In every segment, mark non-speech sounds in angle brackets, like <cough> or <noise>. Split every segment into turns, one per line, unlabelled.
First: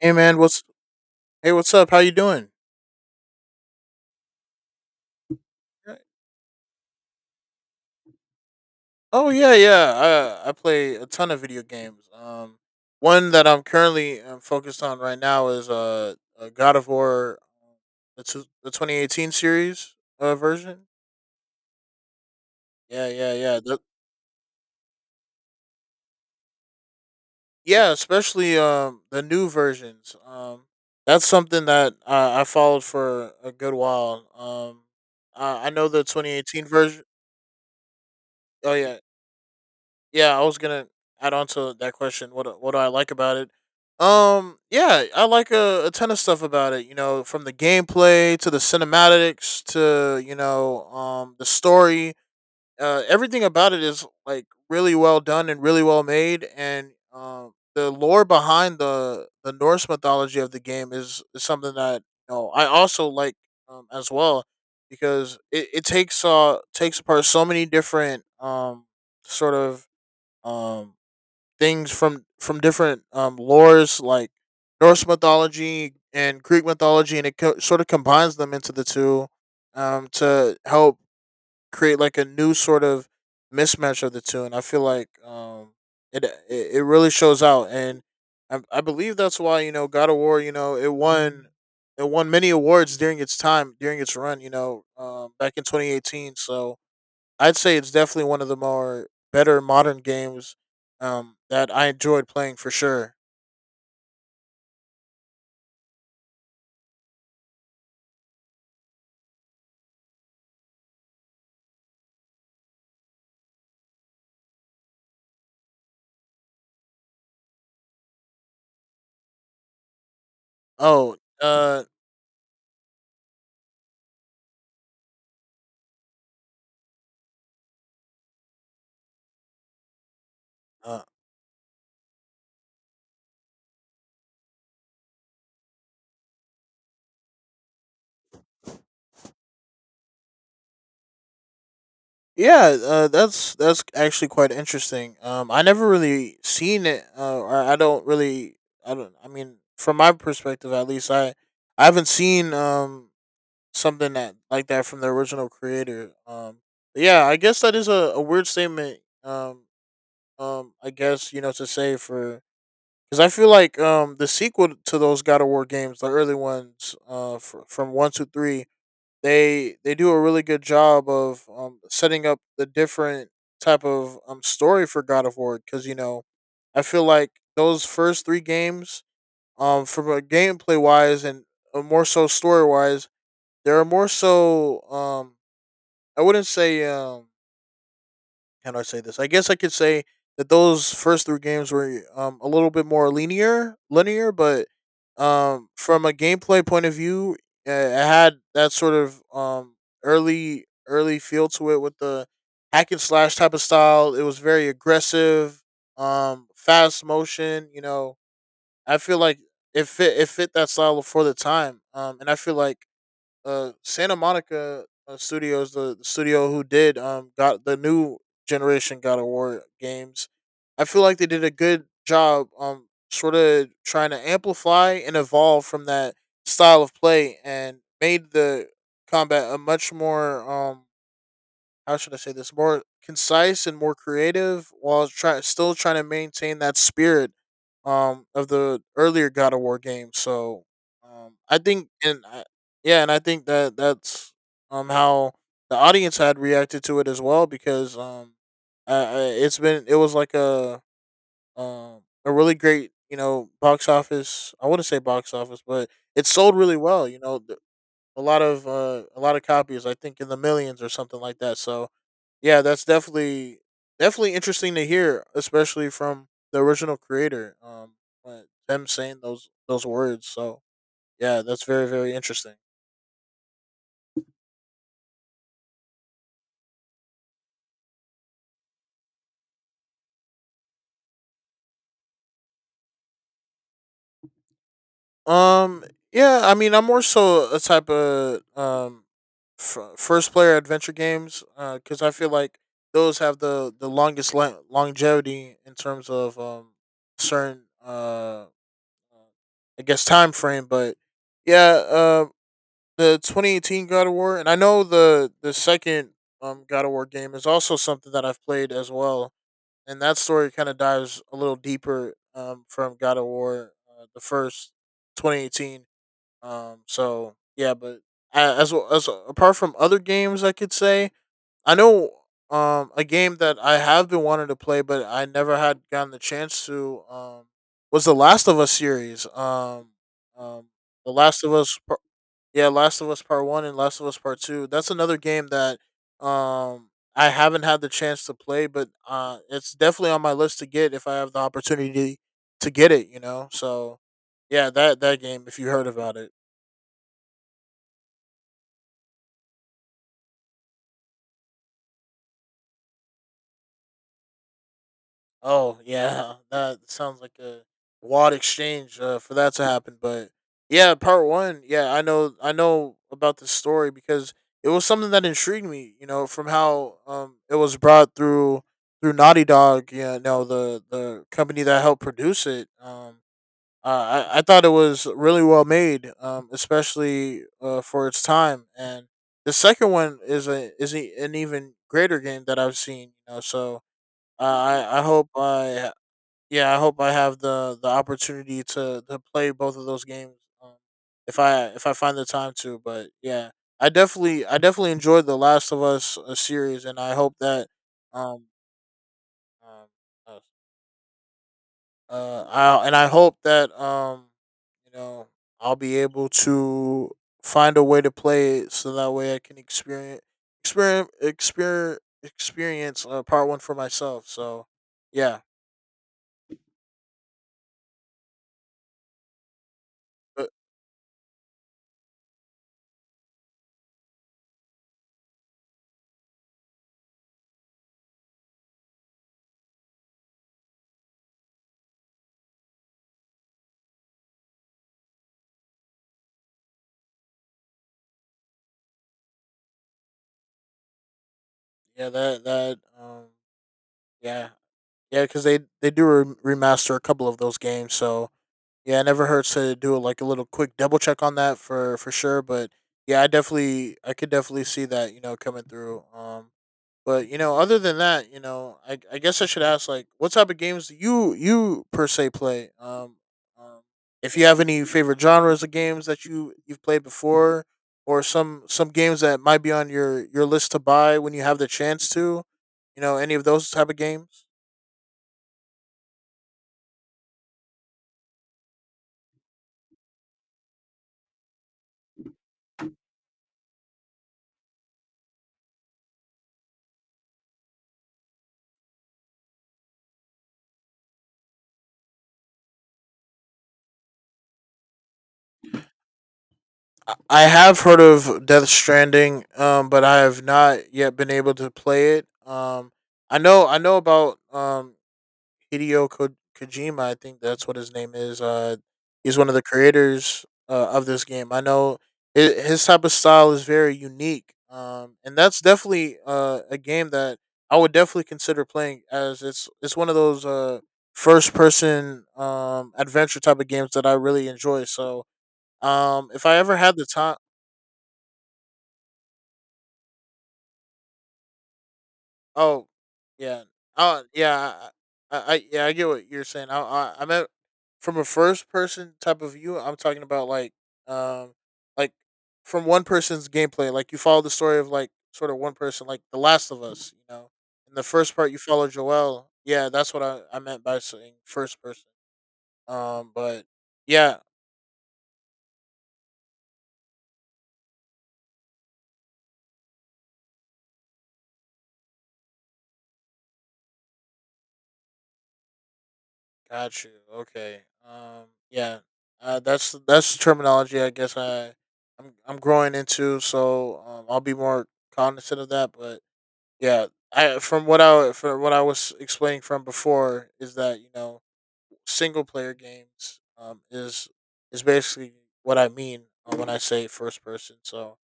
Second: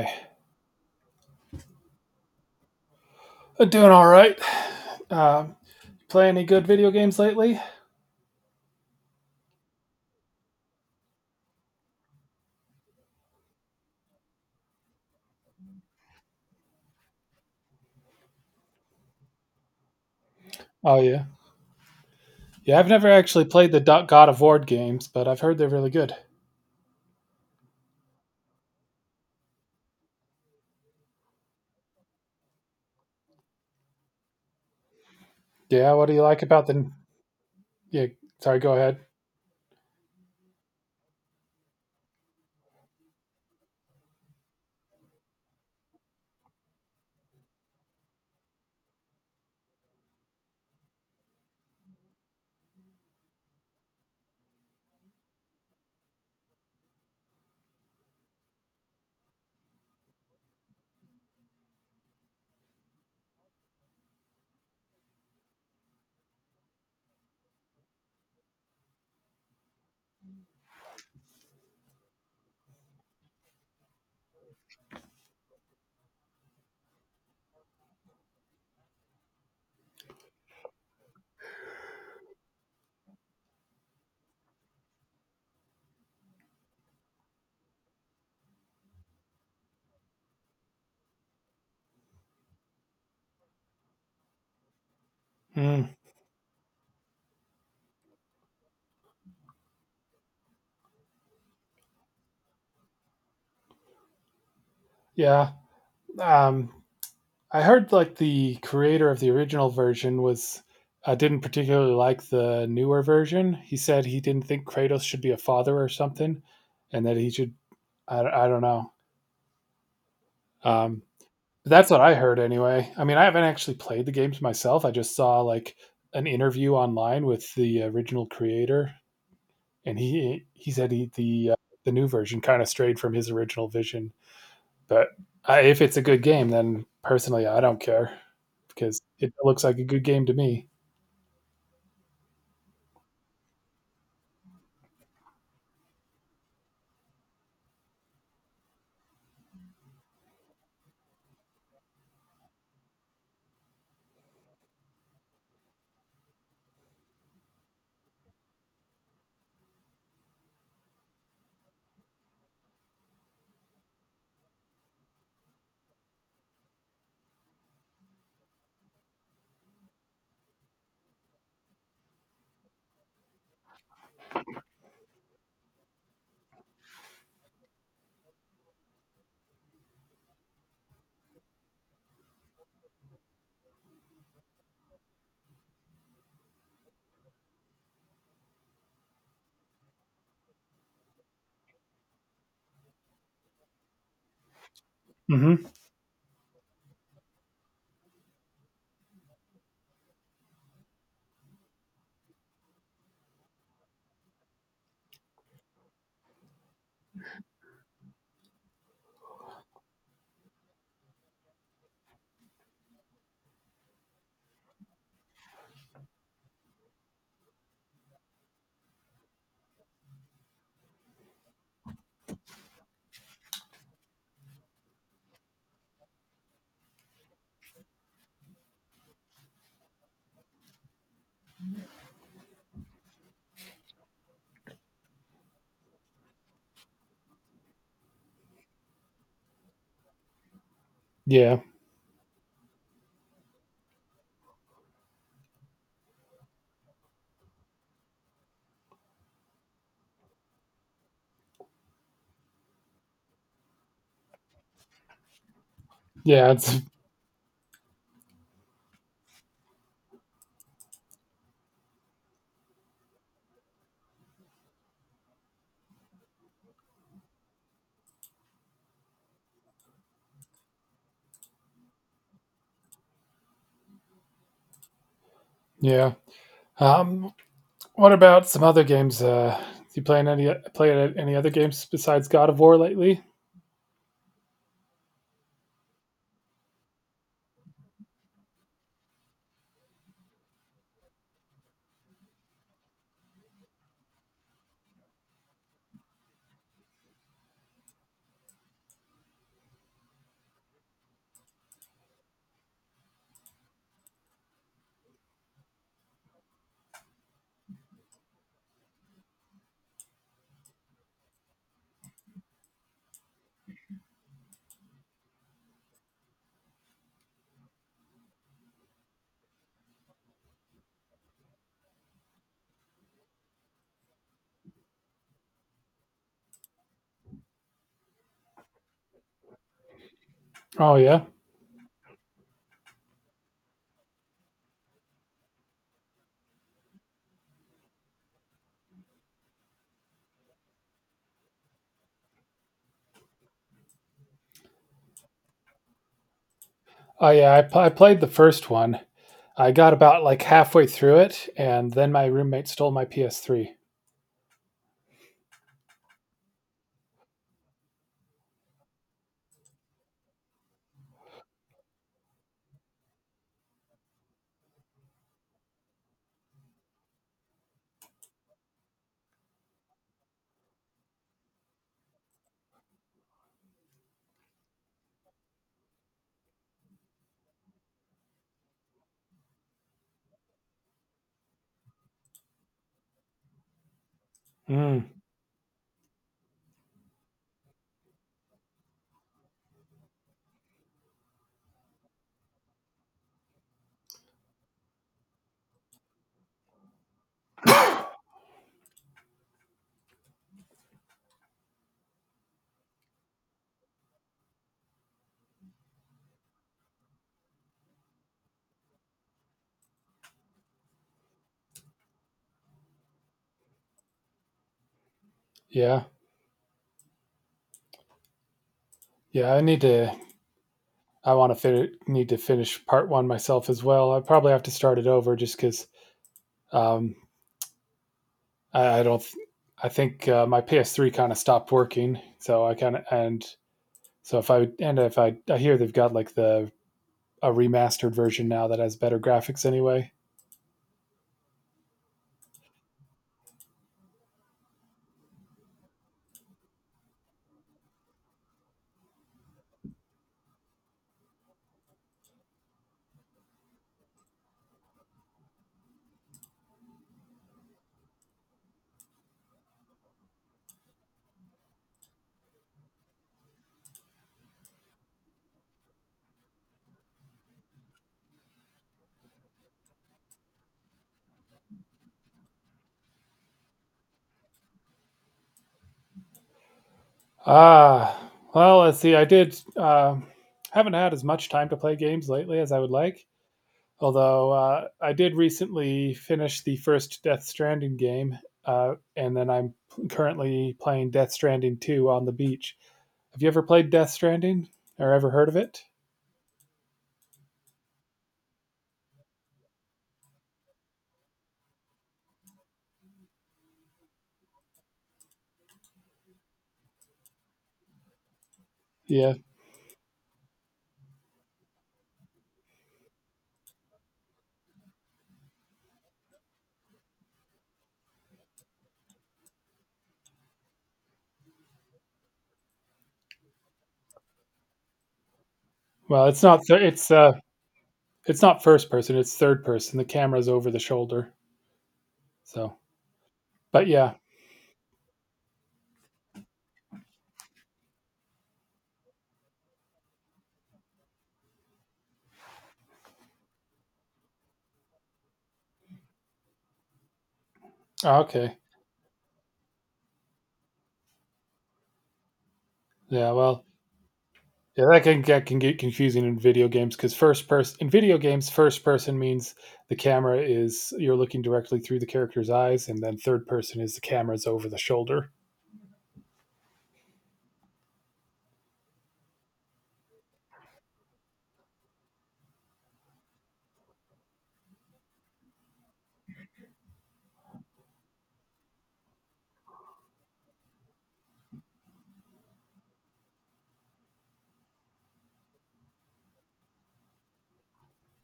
Hey man, what's hey? What's up? How you doing?
I'm doing all right. Uh,
"Yeah,
Play any good video games lately?
Oh yeah. I play a ton of video games. One that I'm currently focused on right now is God of War, the 2018 series version.
Oh, yeah. Yeah, I've never
Yeah, yeah,
actually
yeah.
played the God of War games, but I've heard they're really good.
Especially the new versions. That's something that I followed for a good while. I know
Yeah,
the
what do you like
2018
about the?
version.
Yeah, sorry, go
Oh yeah,
ahead.
Yeah, I was gonna add on to that question. What do I like about it? Yeah, I like a ton of stuff about it. You know, from the gameplay to the cinematics to you know, the story. Everything about it is like really well done and really well made, and the lore behind the Norse mythology of the game is something that you know I also like as well because it takes takes apart so many different sort of um things from different lores like Norse mythology and Greek mythology, and sort of combines them into the two to help create like a new sort of mismatch of the two, and I feel like it it really shows out, and I believe that's why you know God of War, you know, it won. It won many awards during its time, during its run, you know, back in
Hmm.
2018. So, I'd say it's definitely one of the more better modern games that I enjoyed playing for sure.
Yeah. Um, I heard, like, the creator of the original version was. I didn't particularly like the newer version. He said he didn't think Kratos should be a father or something, and that he should. I don't know. Um,
Oh, uh,
That's what I heard anyway. I mean, I haven't actually played the games myself. I just saw like an interview online with the original creator, and he said
uh
he, the new version kind of strayed from his original vision. But if it's a good game, then personally, I don't care because it looks like a good game to me.
yeah, that's actually quite interesting. I never really seen it, or I don't really, I don't. I mean, from my perspective at least, I haven't seen something that like that from the original creator. But yeah, I guess that is a weird statement. I guess you know to say for because I feel like the sequel to those God of War games, the early ones, from one to three, they do a really good job of setting up the different type of story for God of War. Because you know, I feel like those first three games, from a gameplay wise and more so story wise, they are more so I wouldn't say can I say this? I guess I could say that those first three games were a little bit more linear, but
Mm-hmm.
from a gameplay point of view, it had that sort of early feel to it with the hack and slash type of style. It was very aggressive, fast motion. You know, I feel like it fit that style for the time, and I feel like Santa Monica Studios, the studio who did got the new generation God of War games. I feel like they did a good job sort of trying to amplify and evolve from that style of play and made the combat a much more how should I say this, more concise and more creative while try still trying to maintain that spirit of the earlier God of War game. So
Yeah,
I think and I, yeah, and I think that that's how the audience had reacted to it as well because I it was like a really great you know box office I wouldn't say box office, but it
yeah,
sold really
it's
well you know a lot of copies I think in the millions or something like that. So yeah, that's definitely interesting to hear, especially from the original creator. But them saying those words. So yeah, that's very, very interesting.
yeah. Um, what about some other games? You playing any play any other games besides God of War lately?
Um, yeah, I mean, I'm more so a type of first player adventure games. Because I feel like those have the longest longevity in terms of certain uh, I guess time frame. But. Yeah, the 2018 God of War, and I know the second God of War game is also something that I've played as well, and that story kind of dives a little deeper from God of War, the first 2018. So yeah, but as well as apart from other games, I could say I know a game that I have been wanting to play, but I never had gotten the chance to was the Last of Us series. Um,
Oh
the
yeah,
Last of Us Yeah, Last of Us Part One and Last of Us Part Two. That's another game that um I haven't had the chance to play, but it's definitely on my list to get if I have the opportunity to get it, you know. So yeah, that that game, if you heard about it.
oh yeah. I played the first one, I got about like halfway through it, and then my roommate stole my PS3.
Oh yeah, <laughs> that sounds like a wad exchange for that to happen. But yeah, part one. Yeah, I know. I know about this story because it was something that intrigued me. You know, from how it was brought through Naughty Dog. Yeah, no, the company that helped produce it. I thought it was really well made. Especially for its time. And the second one is a, an even greater game that I've seen. You know, so. I
Mm,
hope I Yeah, I hope I have the opportunity to play both of those games, um, if I find the time to. But yeah, I definitely enjoyed the Last of Us series, and I hope that um, um uh I hope that you know I'll be able to find a way to play it so that way I can experience part one for myself. So yeah,
yeah, yeah. I need to.
but
I want to need to finish part one myself as well. I probably have to start it over just because um, I don't. I think my PS3 kind of stopped working, so I kind of and so if I hear they've got like the a remastered version now that has better graphics anyway.
yeah that that yeah yeah, because they do remaster a couple of those games. So yeah, it never hurts to do like a little quick double check on that for sure. But yeah, I could definitely see that you know coming through. But you know, other than that, you know, I guess I should ask, like, what type of games do you per se play? Um if you have any favorite genres of games that you've played before, or some games that might be on your list to buy when you have the chance to, you know, any of those type of games.
Ah, well, let's see. I did Haven't had as much time to play games lately as I would like. Although I did recently finish the first Death Stranding game, and then I'm currently playing Death Stranding 2 on the beach. Have you ever played Death Stranding or ever heard of it?
I have heard of Death Stranding, but I have not yet been able to play it. I know about Hideo Ko- Kojima. I think that's what his name is.
Yeah.
He's one of the creators of this game. I know his type of style is very unique. And that's definitely a game that I would definitely consider playing as it's one of those first person adventure type of games that I really enjoy. So
Well, it's
if I
not
ever
th-
had the time.
it's not first person, it's third person. The camera's over the shoulder. So,
Oh, yeah.
but yeah.
Oh, yeah. I yeah, I get what you're saying. I'm at from a first person type of view. I'm talking about like, um, like from one person's gameplay. Like you follow the story of like sort of one person, like The Last of Us. You know, in the
Ah,
first part
okay.
you follow Joel. Yeah, that's what I meant by saying first person. Um,
Yeah,
but
well,
yeah,
Yeah, that can get confusing in video games because first person in video first person means the camera is you're looking directly through the character's eyes, and then third person is the camera's over the shoulder.
Got you. Okay. Um. Yeah. That's the terminology I guess I'm growing into. So I'll be more cognizant of that. But yeah, I from what I from what I was explaining from before is that you know single player games is basically what I mean, when I say first person. So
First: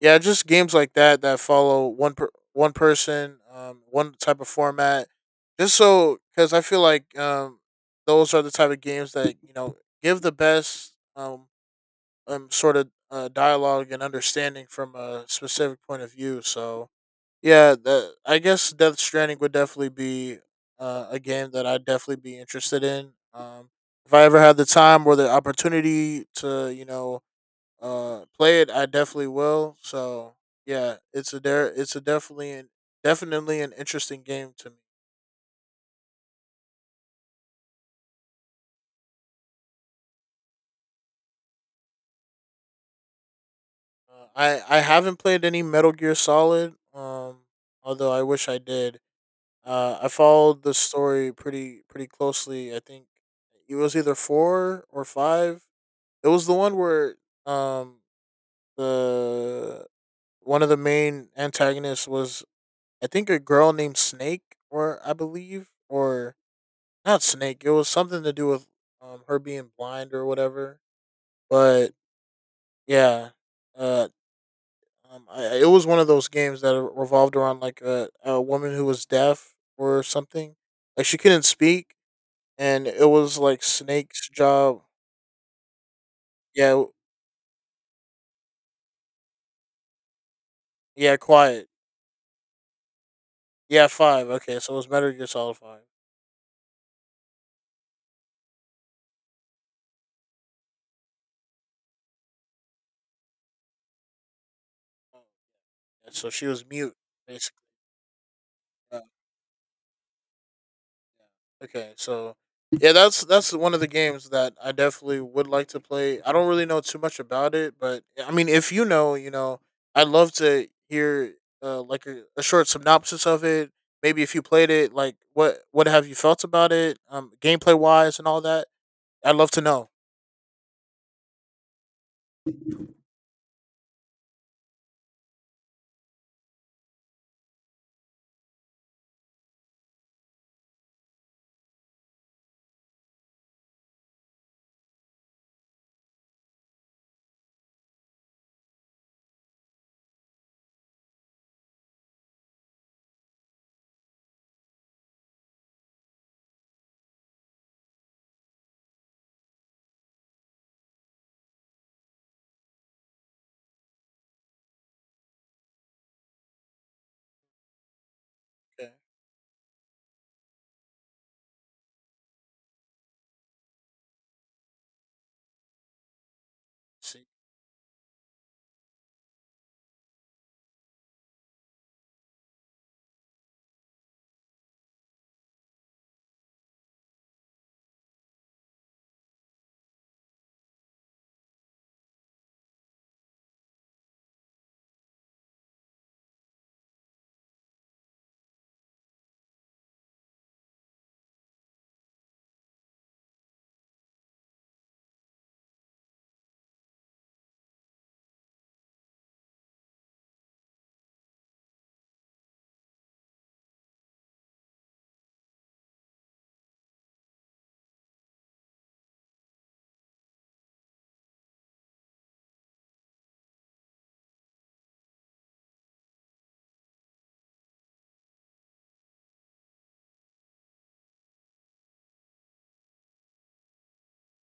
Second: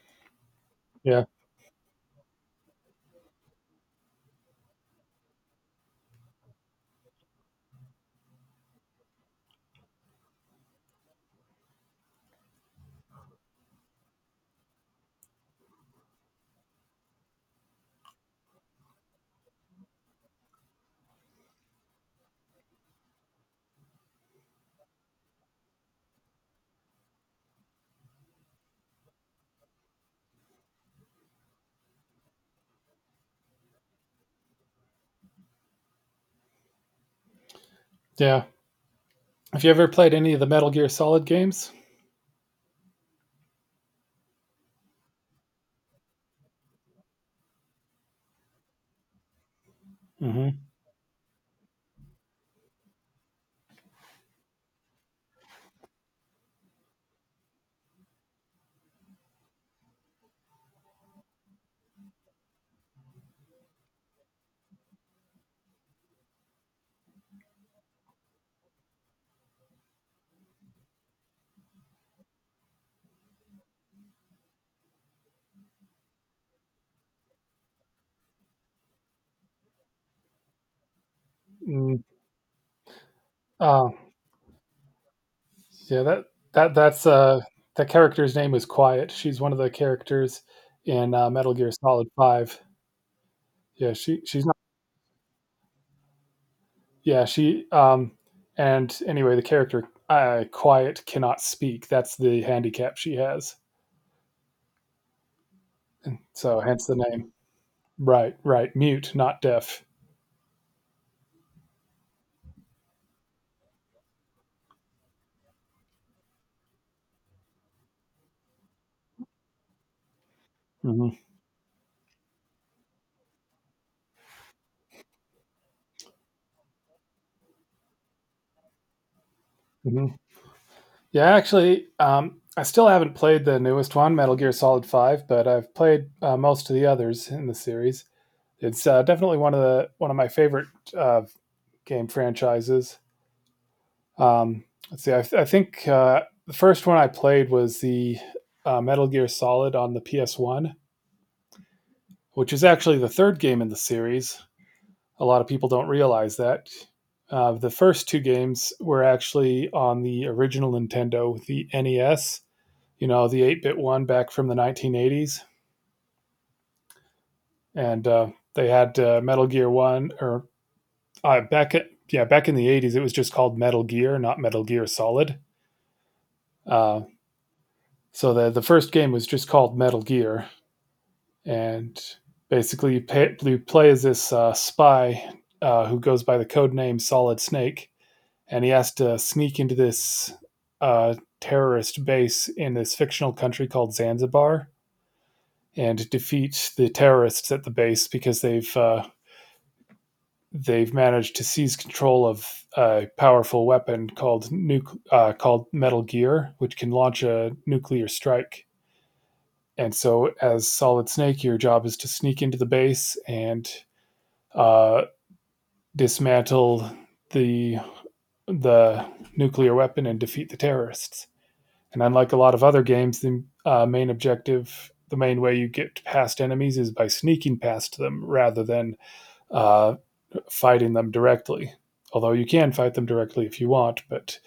yeah, just games like that
Yeah,
that follow one person, one type of format. Just so, because I feel like those are the type of games that you know give the best sort of dialogue and understanding from a specific point of view. So yeah, that I guess Death Stranding would definitely be a game that I'd definitely be interested in. If I ever had the time or the opportunity to, play it, I definitely will. So yeah, it's a there it's a definitely an interesting game to me.
yeah. Have you ever played any of the Metal Gear Solid games?
I haven't played any Metal Gear Solid, although I wish I did. I
Mm-hmm.
followed the story pretty closely. I think it was either four or five. It was the one where um the one of the main antagonists was, I think, a girl named Snake, or I believe, or not Snake. It was something to do with her being blind or whatever. But yeah, uh, it was one of those games that revolved around like a woman who was deaf or something. Like she couldn't speak,
Mm,
and it was like
oh,
Snake's job.
yeah.
Yeah, w-
That's that character's name is Quiet. She's one of the characters in
Yeah,
Metal
quiet.
Gear Solid Five.
Yeah,
Yeah, she
five.
she's
Okay, so it was Metal Gear Solid Five.
yeah she. And anyway, the character quiet cannot speak, that's the handicap she has.
Uh,
And
So she
so
was
hence
mute,
the name.
basically.
Right, right,
uh,
mute not deaf.
Yeah. Okay, so yeah, that's one of the games that I definitely would like to play. I don't really know too much about it, but I mean, if you know, you know, I'd love to
Hmm.
hear like a short synopsis of it. Maybe if you played it, like what have you felt about it, gameplay wise and all that. I'd love to know.
Hmm. Yeah, actually, I still haven't played the newest one, Metal Gear Solid 5, but I've played most of the others in the series. It's definitely one of my favorite uh, game franchises. Um, let's see. I think the first one I played was the Metal Gear Solid on the PS1, which is actually the third game in the series. A lot of people don't realize that. The first two games were actually on the original Nintendo, the NES, you know, the 8 bit one back from the 1980s. And they
Okay.
had Metal Gear 1, or uh, back at, yeah, back in the 80s, it was just called Metal Gear, not Metal Gear Solid. Uh,
See.
so the first game was just called Metal Gear. And basically, you play as this spy who goes by the code name Solid Snake, and he has to sneak into this uh, terrorist base in this fictional country called Zanzibar, and defeat the terrorists at the base because they've managed to seize control of a powerful weapon called called Metal Gear, which can launch a nuclear strike. And so, as Solid Snake, your job is to sneak into the base and uh, dismantle the the nuclear weapon and defeat the terrorists. And unlike a lot of other games, the main objective, the main way you get past enemies is by sneaking past them rather than uh, fighting them directly. Although you can fight them directly if you want, but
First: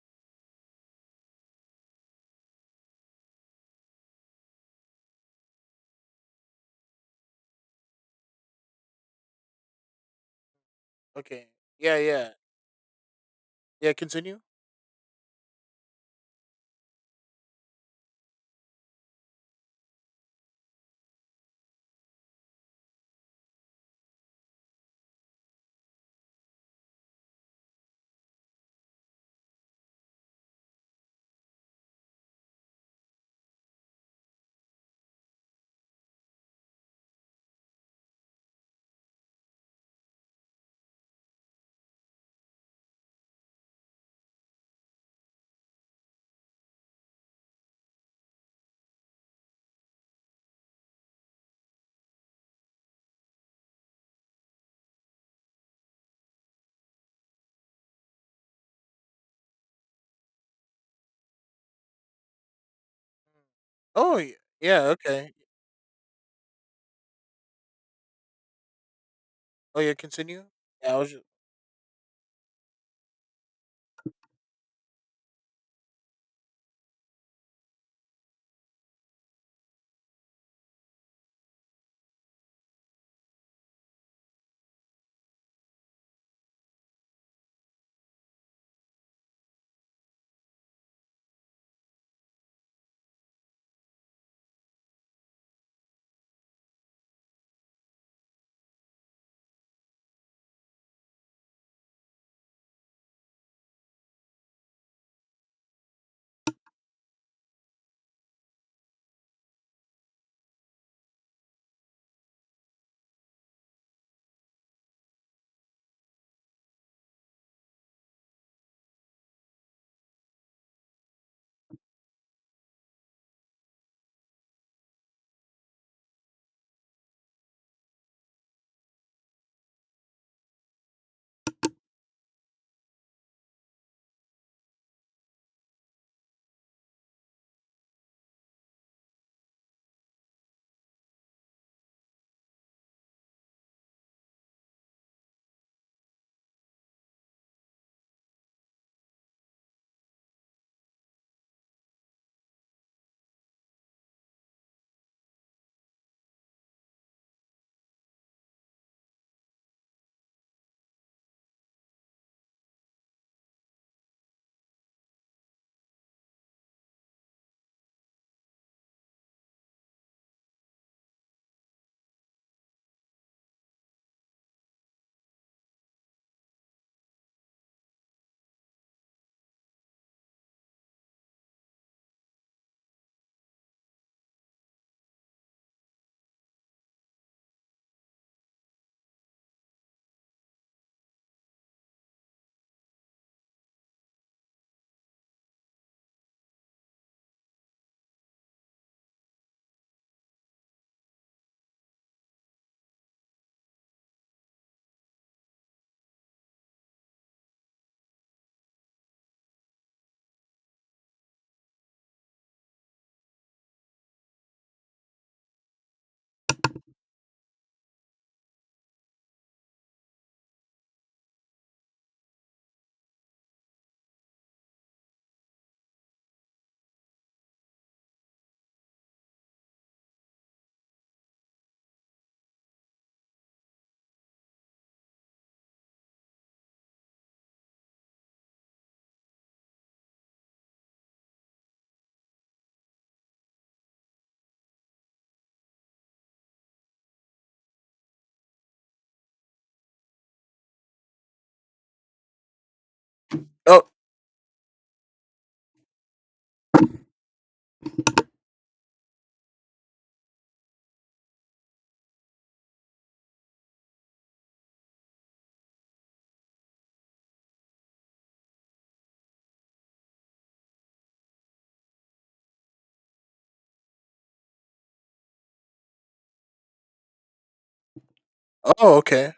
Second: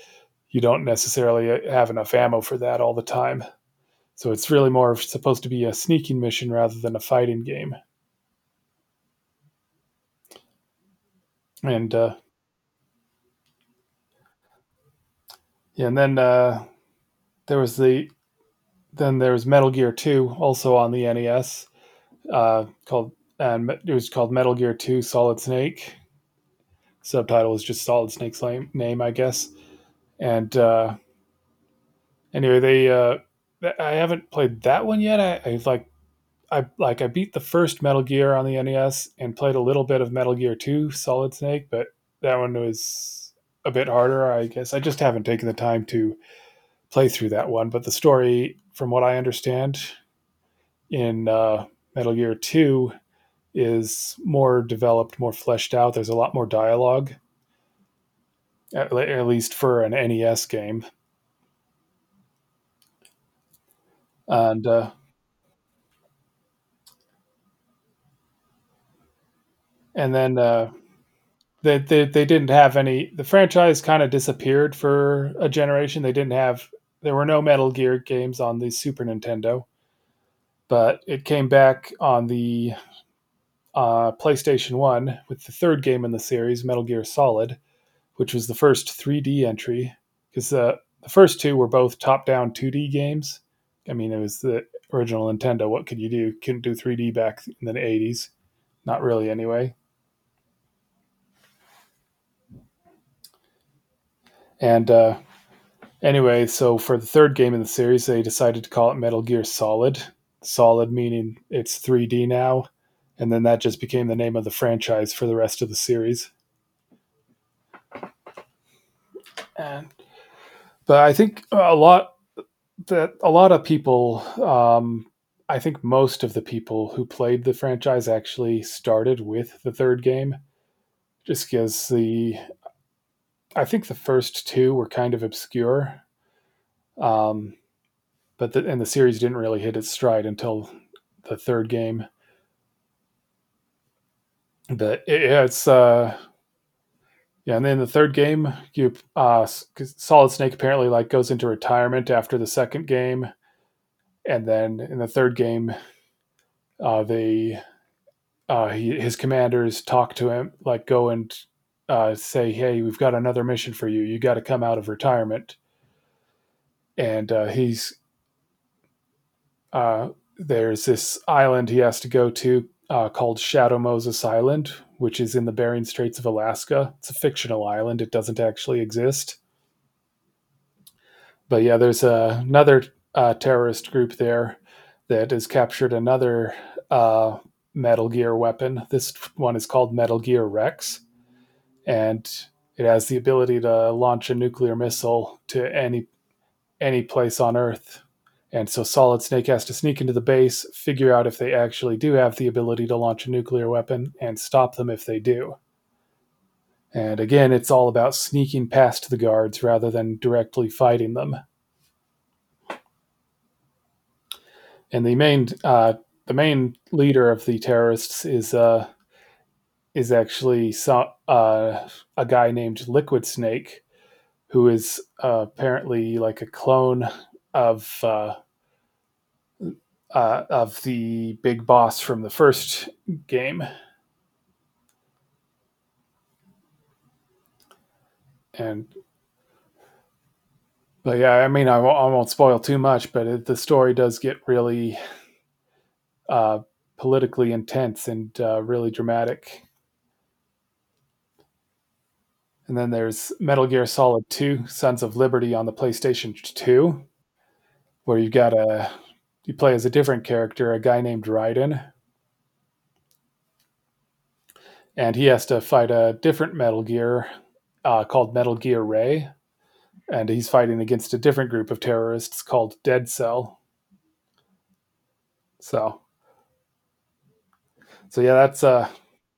you don't necessarily have enough ammo for that all the time. So it's really more supposed to be a sneaking mission rather than a fighting game.
Okay.
And
Yeah. Yeah. Yeah. Continue.
yeah, and then There was then there was Metal Gear Two, also on the NES, called and it was called Metal Gear Two Solid Snake, subtitle is just Solid Snake's name, I guess. And anyway, they I haven't played that one yet. I I beat the first Metal Gear on the NES and played a little bit of Metal Gear Two Solid Snake, but that one was a bit harder, I guess. I just haven't taken the time to play through that one. But the story, from what I understand, in Metal Gear Two, is more developed, more fleshed out. There's a lot more dialogue, at least for an NES game.
Oh.
And
Yeah.
uh,
Okay. Oh yeah.
and then
Continue. Yeah. I was. Just,
They, they didn't have any. The franchise kind of disappeared for a generation. They didn't have. There were no Metal Gear games on the Super Nintendo, but it came back on the PlayStation One with the third game in the series, Metal Gear Solid, which was the first 3D entry because the first two were both top-down 2D games. I mean, it was the original Nintendo. What could you do? Couldn't do 3D back in the 80s. Not really, anyway. And Anyway, so for the third game in the series, they decided to call it Metal Gear Solid. Solid meaning it's 3D now, and then that just became the name of the franchise for the rest of the series. And but I think a lot of people, I think most of the people who played the franchise actually started with the third game, just because the I think the first two were kind of obscure, um, and the series didn't really hit its stride until the third game. But it- yeah, it's yeah, And then the third game, you Solid Snake apparently like goes into retirement after the second game, and then in the third game, they he, his commanders talk to him, like go and say, "Hey, we've got another mission for you. You got to come out of retirement." And he's uh there's this island he has to go to, called Shadow Moses Island, which is in the Bering Straits of Alaska. It's a fictional island. It doesn't actually exist, but yeah, there's another terrorist group there that has captured another uh, Metal Gear weapon. This one is called Metal Gear Rex, and it has the ability to launch a nuclear missile to any place on Earth. And so Solid Snake has to sneak into the base, figure out if they actually do have the ability to launch a nuclear weapon, and stop them if they do. And again, it's all about sneaking past the guards rather than directly fighting them. And the main leader of the terrorists is is actually so, uh, a guy named Liquid Snake, who is apparently like a clone of uh, of the big boss from the first game. And but Yeah, I mean, I won't spoil too much, but the story does get really uh, politically intense and really dramatic. And then there's Metal Gear
oh.
Solid 2, Sons of Liberty, on the PlayStation 2, where you've got a you play as a different character, a guy named Raiden, and he has to fight a different Metal Gear, called Metal Gear Ray, and he's fighting against a different group of terrorists called Dead Cell. So, so yeah, that's uh,
Oh. Okay.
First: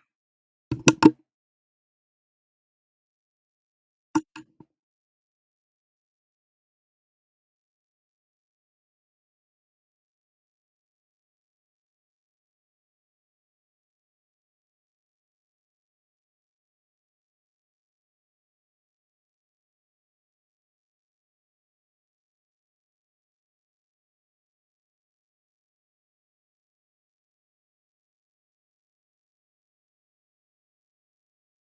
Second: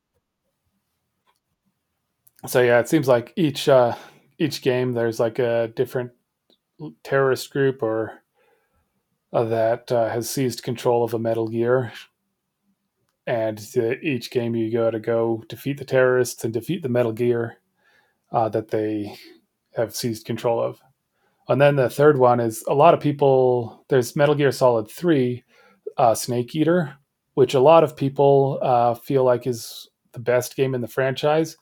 so yeah, it seems like each game there's like a different terrorist group or that has seized control of a Metal Gear, and each game you go defeat the terrorists and defeat the Metal Gear that they have seized control of. And then the third one is a lot of people. There's Metal Gear Solid Three, Snake Eater, which a lot of people feel like is the best game in the franchise.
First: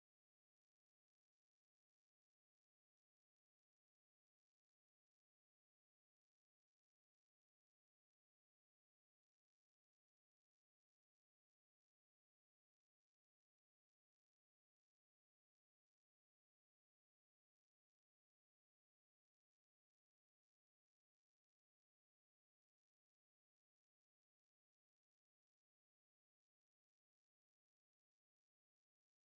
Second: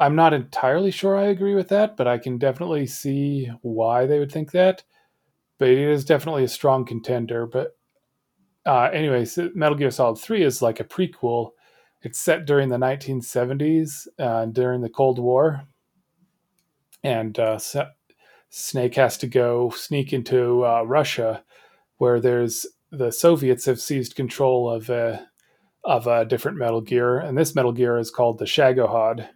I'm not entirely sure I agree with that, but I can definitely see why they would think that. But it is definitely a strong contender. But Anyways, Metal Gear Solid Three is like a prequel. It's set during the 1970s during the Cold War, and Snake has to go sneak into Russia where the Soviets have seized control of a different Metal Gear, and this Metal Gear is called the Shagohod.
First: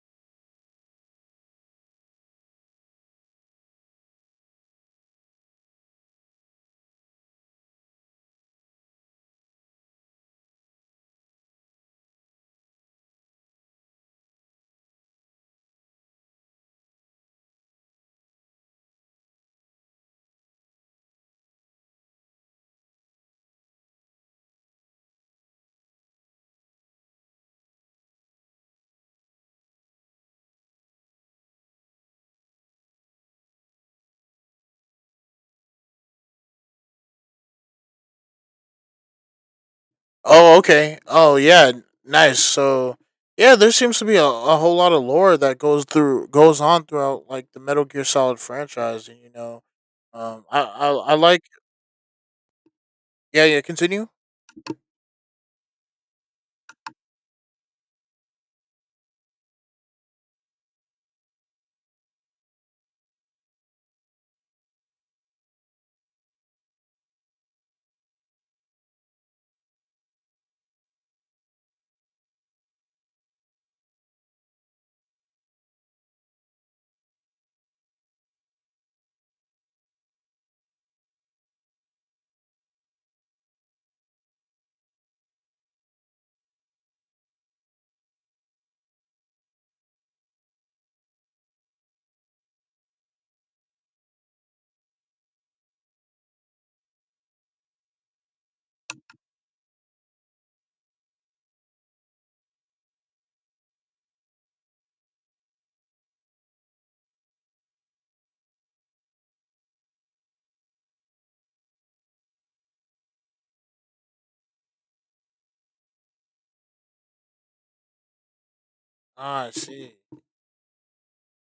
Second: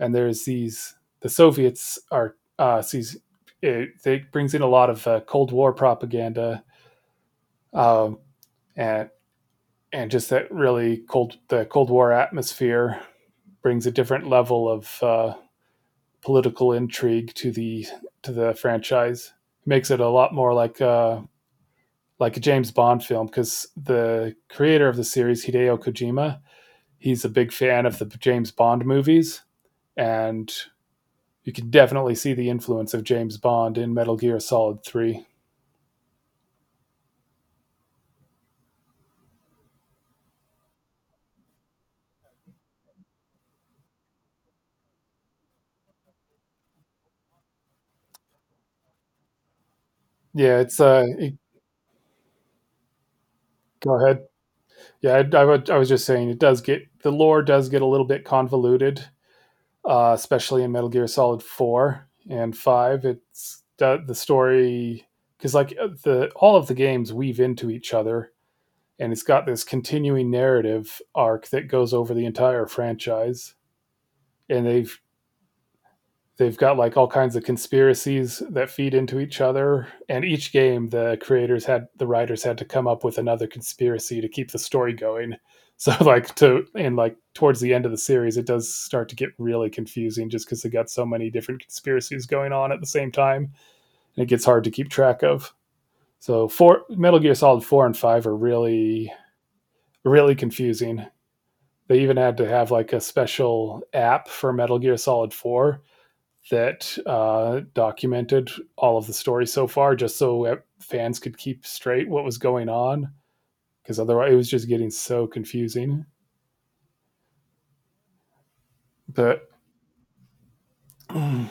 And the Soviets are it brings in a lot of Cold War propaganda, um, and and just that really cold the Cold War atmosphere brings a different level of political intrigue to the franchise. Makes it a lot more like a James Bond film, because the creator of the series, Hideo Kojima, he's a big fan of the James Bond movies, and you can definitely see the influence of James Bond in Metal Gear Solid Three.
Oh, okay. Oh, yeah. Nice. So, yeah, there seems to be a whole lot of lore that goes on throughout like the Metal Gear Solid franchise, and you know,
Yeah,
I like yeah, yeah,
go
continue.
ahead. Yeah, I was just saying it does get the lore does get a little bit convoluted, especially in Metal Gear Solid Four and Five. It's the story because like the all of the games weave into each other, and it's got this continuing narrative arc that goes over the entire franchise, and they've got like all kinds of conspiracies that feed into each other, and each game the writers had to come up with another conspiracy to keep the story going. <laughs> so like to and like towards the end of the series, it does start to get really confusing just because they got so many different conspiracies going on at the same time, and it gets hard to keep track of. So four metal gear solid 4 and 5 are really confusing. They even had to have like a special app for Metal Gear Solid 4 that documented all of the story so far, just so fans could keep straight what was going on. Because otherwise, it was just getting so confusing.
Ah,
But
I see.
<clears throat> yeah,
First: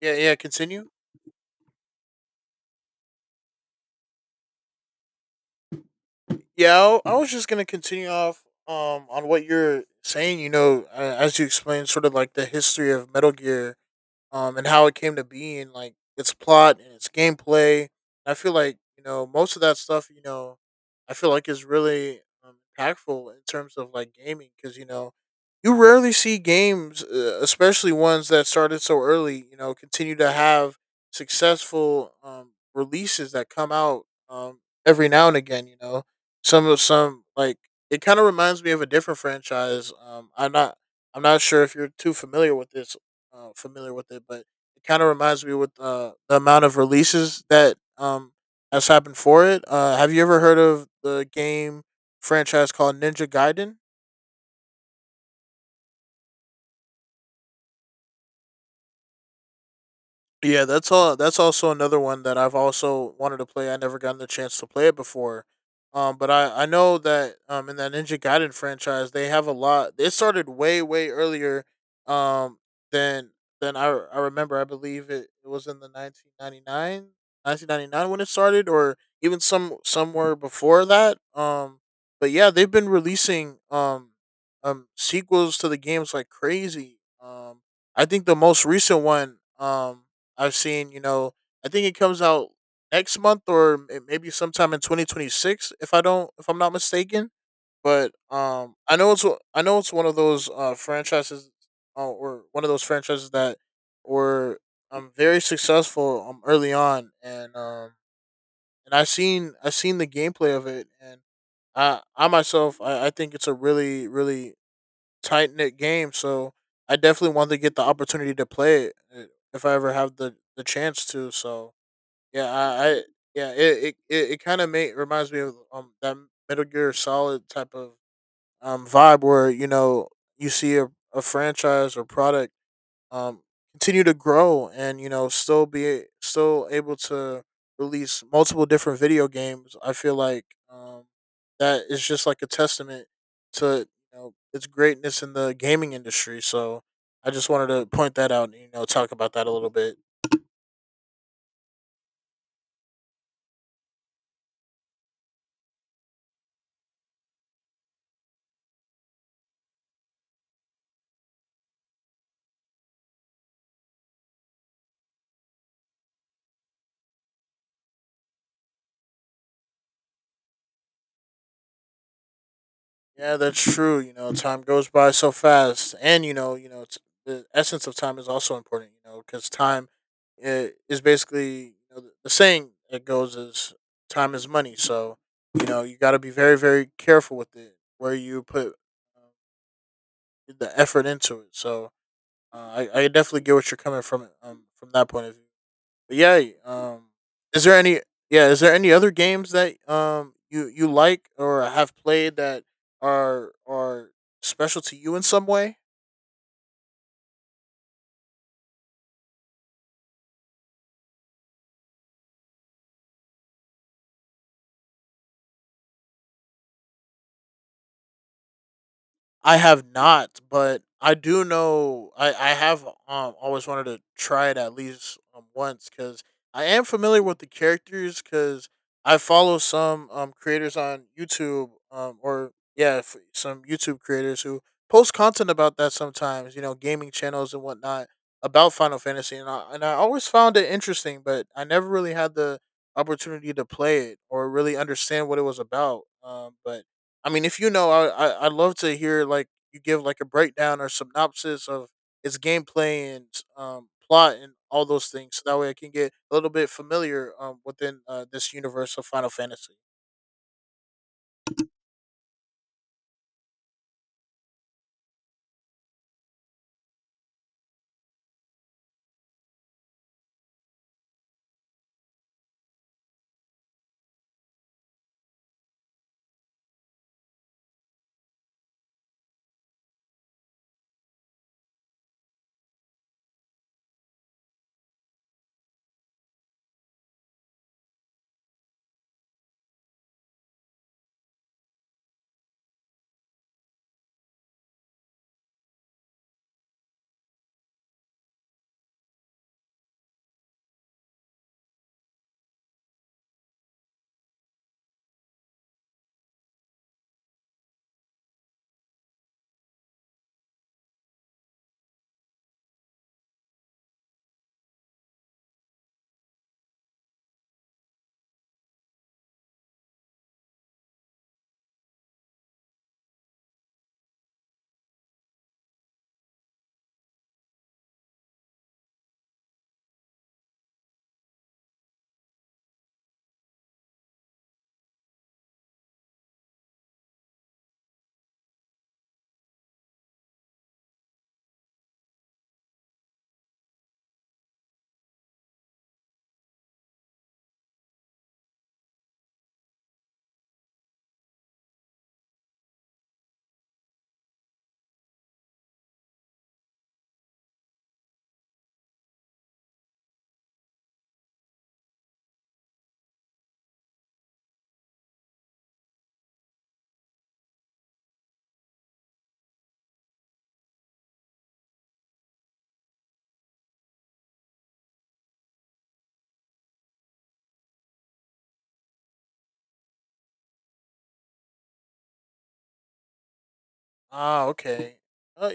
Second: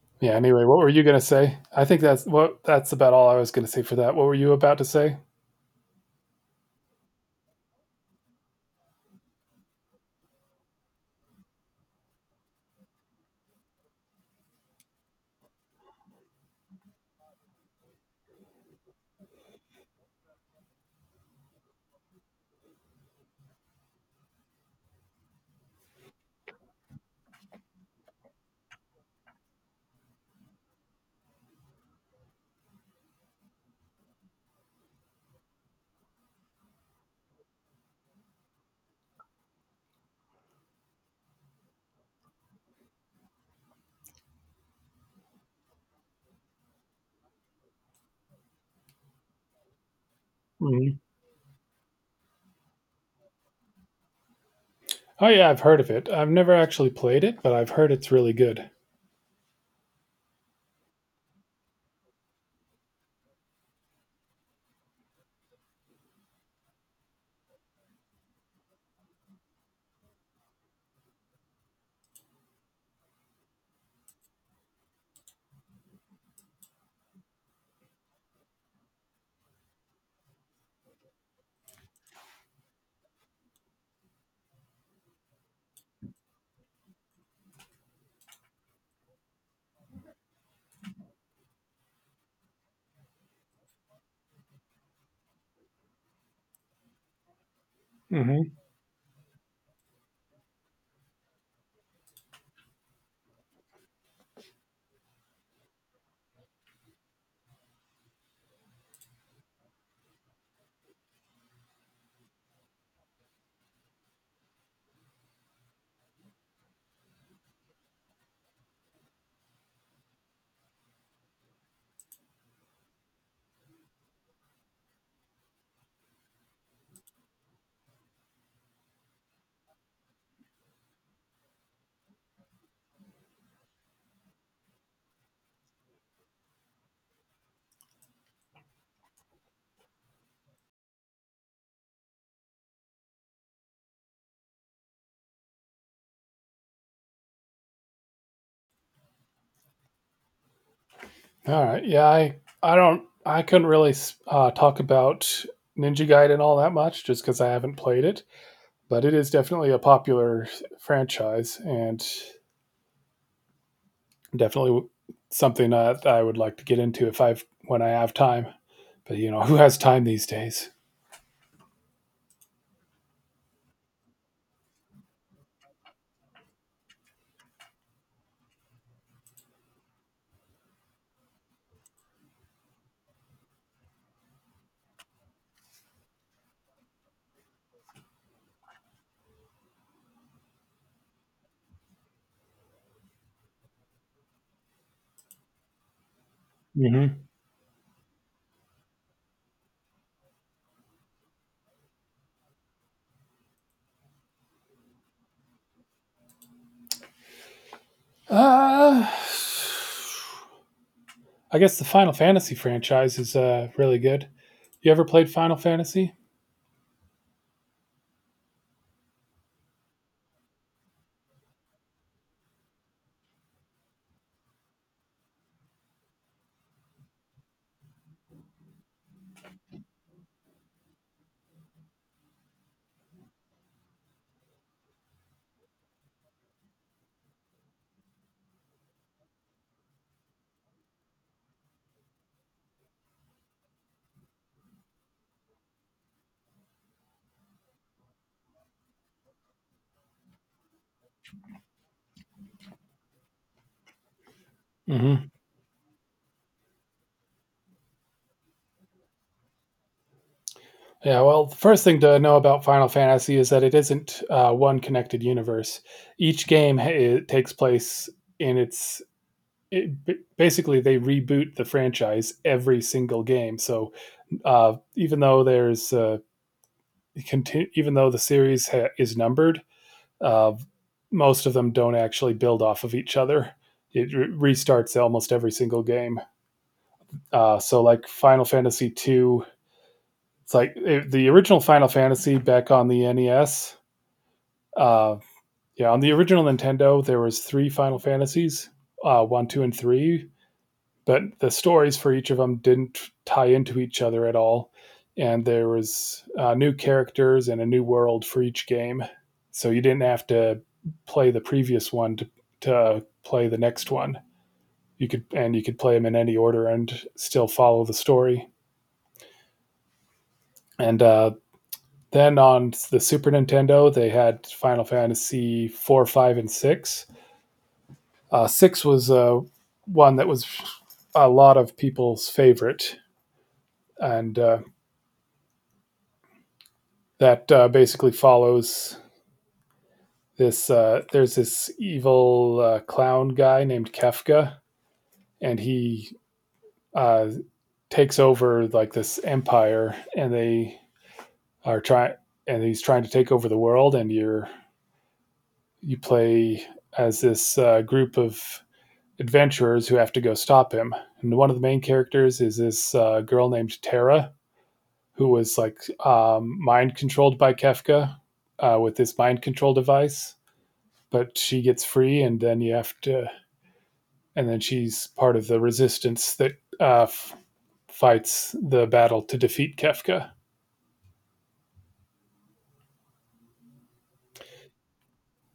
Yeah, yeah,
anyway, what were
continue.
you gonna say? I think that's about all I was gonna say for that. What were you about to say?
Yeah, I was just gonna continue off on what you're saying. You know, as you explained, sort of like the history of Metal Gear, and how it came to be, and like its plot and its gameplay. I feel like you know most of that stuff. You know, I feel like is really impactful in terms of like gaming, because you know you rarely see games, especially ones that started so early, you know, continue to have successful releases that come out every now and again. You know, some of some like it kind of reminds me of a different franchise. I'm not sure if you're too familiar with this familiar with it, but it kind of reminds me with the amount of releases that has happened for it. Have you ever heard of
Mhm.
the game franchise called Ninja Gaiden?
Oh yeah, I've heard of it. I've never actually played it, but I've heard it's really good.
Yeah, that's all. That's also another one that I've also wanted to play. I never gotten the chance to play it before, but I know that in that Ninja Gaiden franchise they have a lot. It started way earlier, um than than I remember. I believe it was in the 1999 when it started, or even somewhere before that. But yeah, they've been releasing sequels to the games like crazy. I think the most recent one I've seen, you know, I think it comes out next month or maybe sometime in 2026 if I don't, if I'm not mistaken. But
Hmm.
I know it's I know it's one of those franchises, or one of those franchises that were very successful early on. And and I seen the gameplay of it, and I myself I think it's a really tight knit game. So I definitely want to get the opportunity to play it, if I ever have the chance to. So yeah, I it kind of may reminds me of that Metal Gear Solid type of vibe, where you know you see a franchise or product um, continue to grow, and you know still able to release multiple different video games. I feel like um, that is just like a testament to, you know, its greatness in the gaming industry. So I just wanted to point that out and you know talk about that a little bit.
All right. Yeah, I couldn't really talk about Ninja Gaiden all that much just because I haven't played it, but it is definitely a popular franchise, and definitely something that I would like to get into if I've when I have time. But you know, <laughs> who has time these days?
Yeah, that's true. You know, time goes by so fast, and the essence of time is also important. You know, because time is basically, you know, the saying that goes is time is money. So you know, you got to be very, very careful with it, where you put uh, the effort into it. So I definitely get what you're coming from, from that point of view. But yeah, um,
Hmm.
is there any yeah, is there any other games that you you like or have played that are special to you in some way?
Uh, I guess the Final Fantasy franchise is really good. You ever played Final Fantasy?
I have not, but I do know I have always wanted to try it at least once, because I am familiar with the characters because I follow some creators on YouTube , or yeah, some YouTube creators who post content about that sometimes, you know, gaming channels and whatnot, about Final Fantasy. And and I always found it interesting, but I never really had the opportunity to play it or really understand what it was about. But I mean, if you know, I I'd love to hear like you give like a breakdown or synopsis of its gameplay and plot and all those
Hmm.
things, so that way I can get a little bit familiar within this universe of Final Fantasy.
Yeah, well, the first thing to know about Final Fantasy is that it isn't one connected universe. Each game ha- it takes place in its. Basically, they reboot the franchise every single game. So even though even though the series is numbered, uh, most of them don't actually build off of each other. It restarts almost every single game. So like Final Fantasy two, it's like the original Final Fantasy back on the NES. Uh, yeah, on the original Nintendo, there was three Final Fantasies, one, two, and three, but the stories for each of them didn't tie into each other at all, and there was new characters and a new world for each game, so you didn't have to play the previous one to play the next one. You could play them in any order and still follow the story. And then on the Super Nintendo, they had Final Fantasy four, five, and six. Six was one that was a lot of people's favorite, and that basically follows this. There's this evil clown guy named Kefka, and he uh, takes over like this empire, and are trying, he's trying to take over the world. And you play as this group of adventurers who have to go stop him. And one of the main characters is this girl named Tara, who was like mind controlled by Kefka with this mind control device. But she gets free, and then you have to, and then she's part of the resistance that uh, f- fights the battle to defeat Kefka.
Ah, okay. Uh,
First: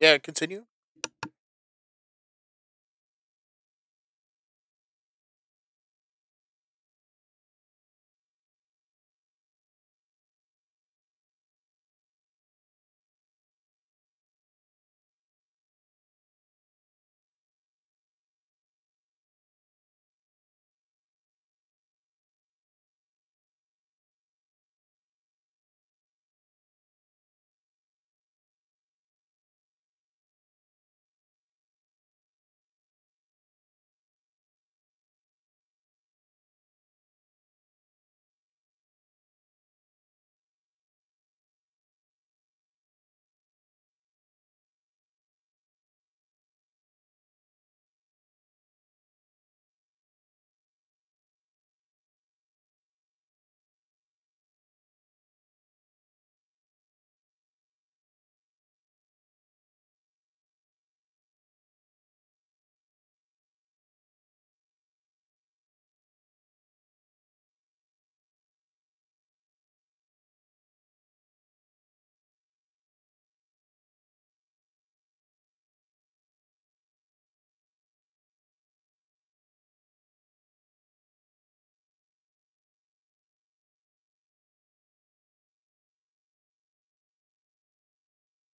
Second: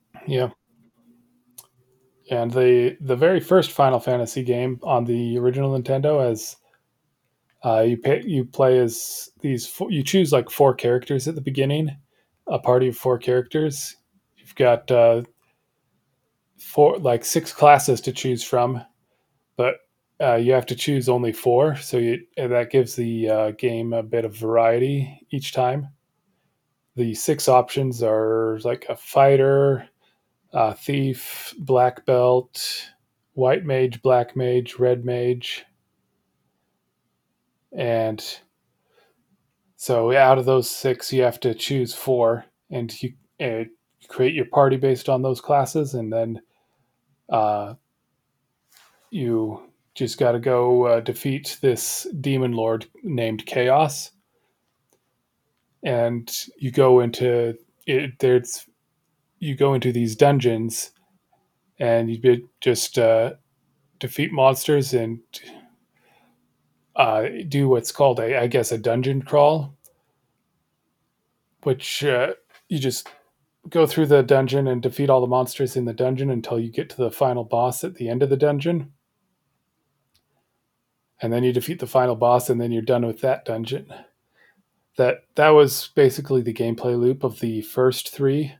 yeah,
Yeah,
continue.
and the very first Final Fantasy game on the original Nintendo, you play as these four. You choose like four characters at the beginning, a party of four characters. You've got four like six classes to choose from, but you have to choose only four. That gives the game a bit of variety each time. The six options are like a fighter, thief, black belt, white mage, black mage, red mage, and so out of those six, you have to choose four, and you uh, create your party based on those classes, and then uh, you just got to go defeat this demon lord named Chaos. And you go into it, there's you go into these dungeons and you just defeat monsters and do what's called a, I guess, a dungeon crawl, which you just go through the dungeon and defeat all the monsters in the dungeon until you get to the final boss at the end of the dungeon, and then you defeat the final boss, and then you're done with that dungeon. That was basically the gameplay loop of the first three.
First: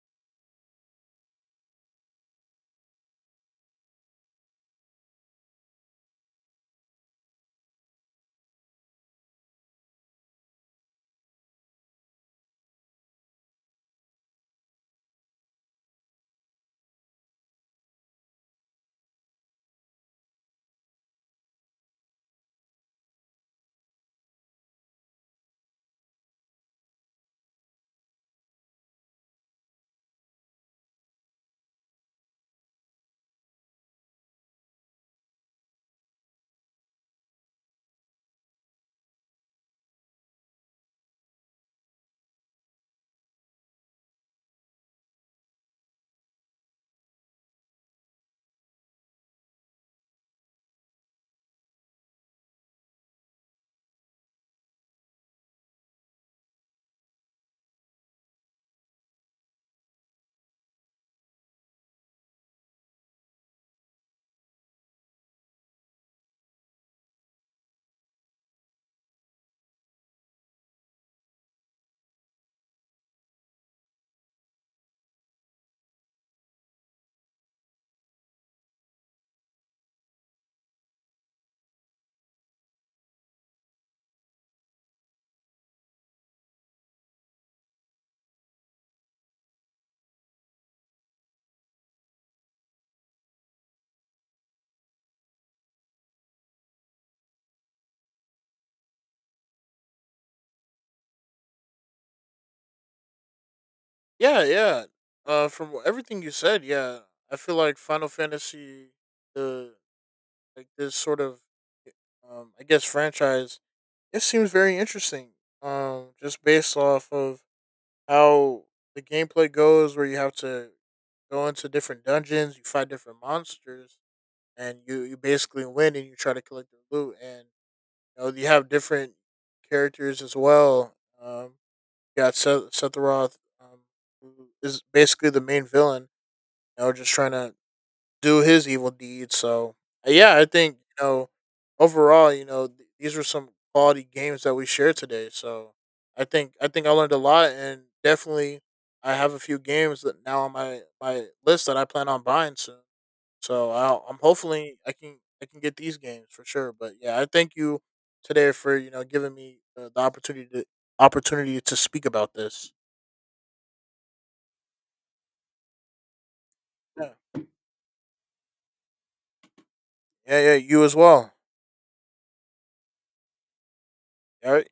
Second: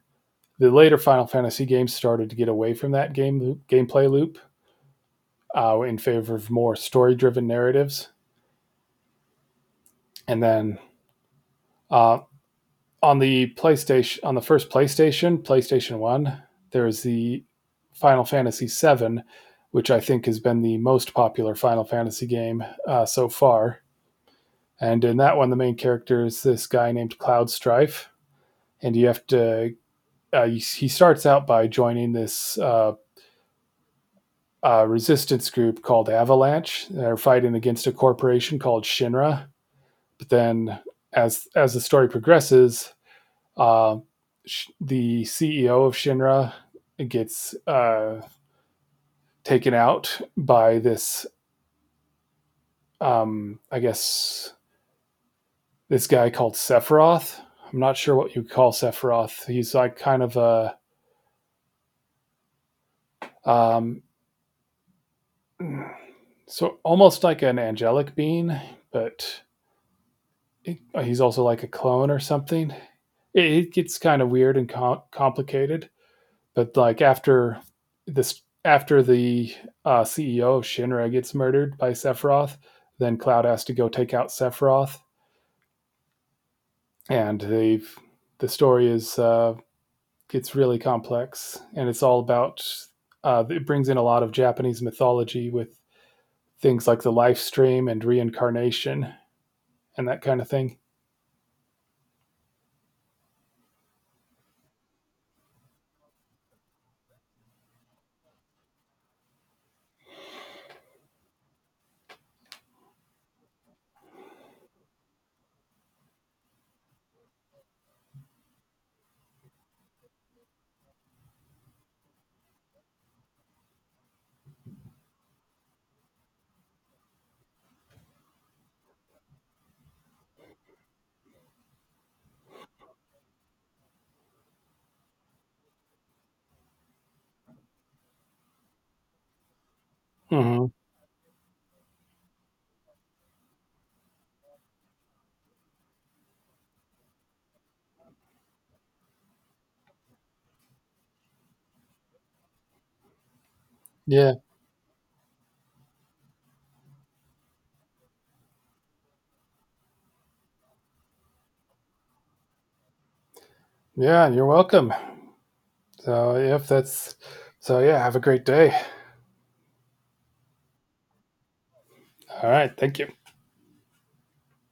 The later Final Fantasy games started to get away from that gameplay loop in favor of more story-driven narratives. And then uh, on the PlayStation, on the first PlayStation, PlayStation One, there is the Final Fantasy VII, which I think has been the most popular Final Fantasy game so far. And in that one, the main character is this guy named Cloud Strife, and you have to. He starts out by joining this resistance group called Avalanche. They're fighting against a corporation called Shinra. But then, as the story progresses, uh, the CEO of Shinra gets taken out by um, I guess, this guy called Sephiroth. I'm not sure what you call Sephiroth. He's like kind of a, um, almost like an angelic being, but he's also like a clone or something. It gets kind of weird and complicated. But like after the CEO of Shinra gets murdered by Sephiroth, then Cloud has to go take out Sephiroth, and the story is gets really complex, and it's all about it brings in a lot of Japanese mythology with things like the life stream and reincarnation and that kind of thing.
Yeah, yeah. From everything you said, yeah, I feel like Final Fantasy, the like this sort of, I guess, franchise, it seems very interesting. Just based off of how the gameplay goes, where you have to go into different dungeons, you fight different monsters, and you basically win and you try to collect the loot. And you know you have different characters as well. Um, you got Seth Roth, who is basically the main villain. You know, just trying to do his evil deeds. So yeah, I
Mm-hmm.
think you know overall, you know these were some quality games that we shared today. So I think I learned a lot, and definitely I have a few games that now on my list that I plan on buying soon. So I'll, I'm
Yeah,
hopefully I can get these games for sure. But yeah, I thank you today for you know giving me the opportunity to speak about this.
yeah, you're welcome. So, if
Yeah,
that's so, yeah, have a great day.
yeah. You as well.
All right, thank you.
All right.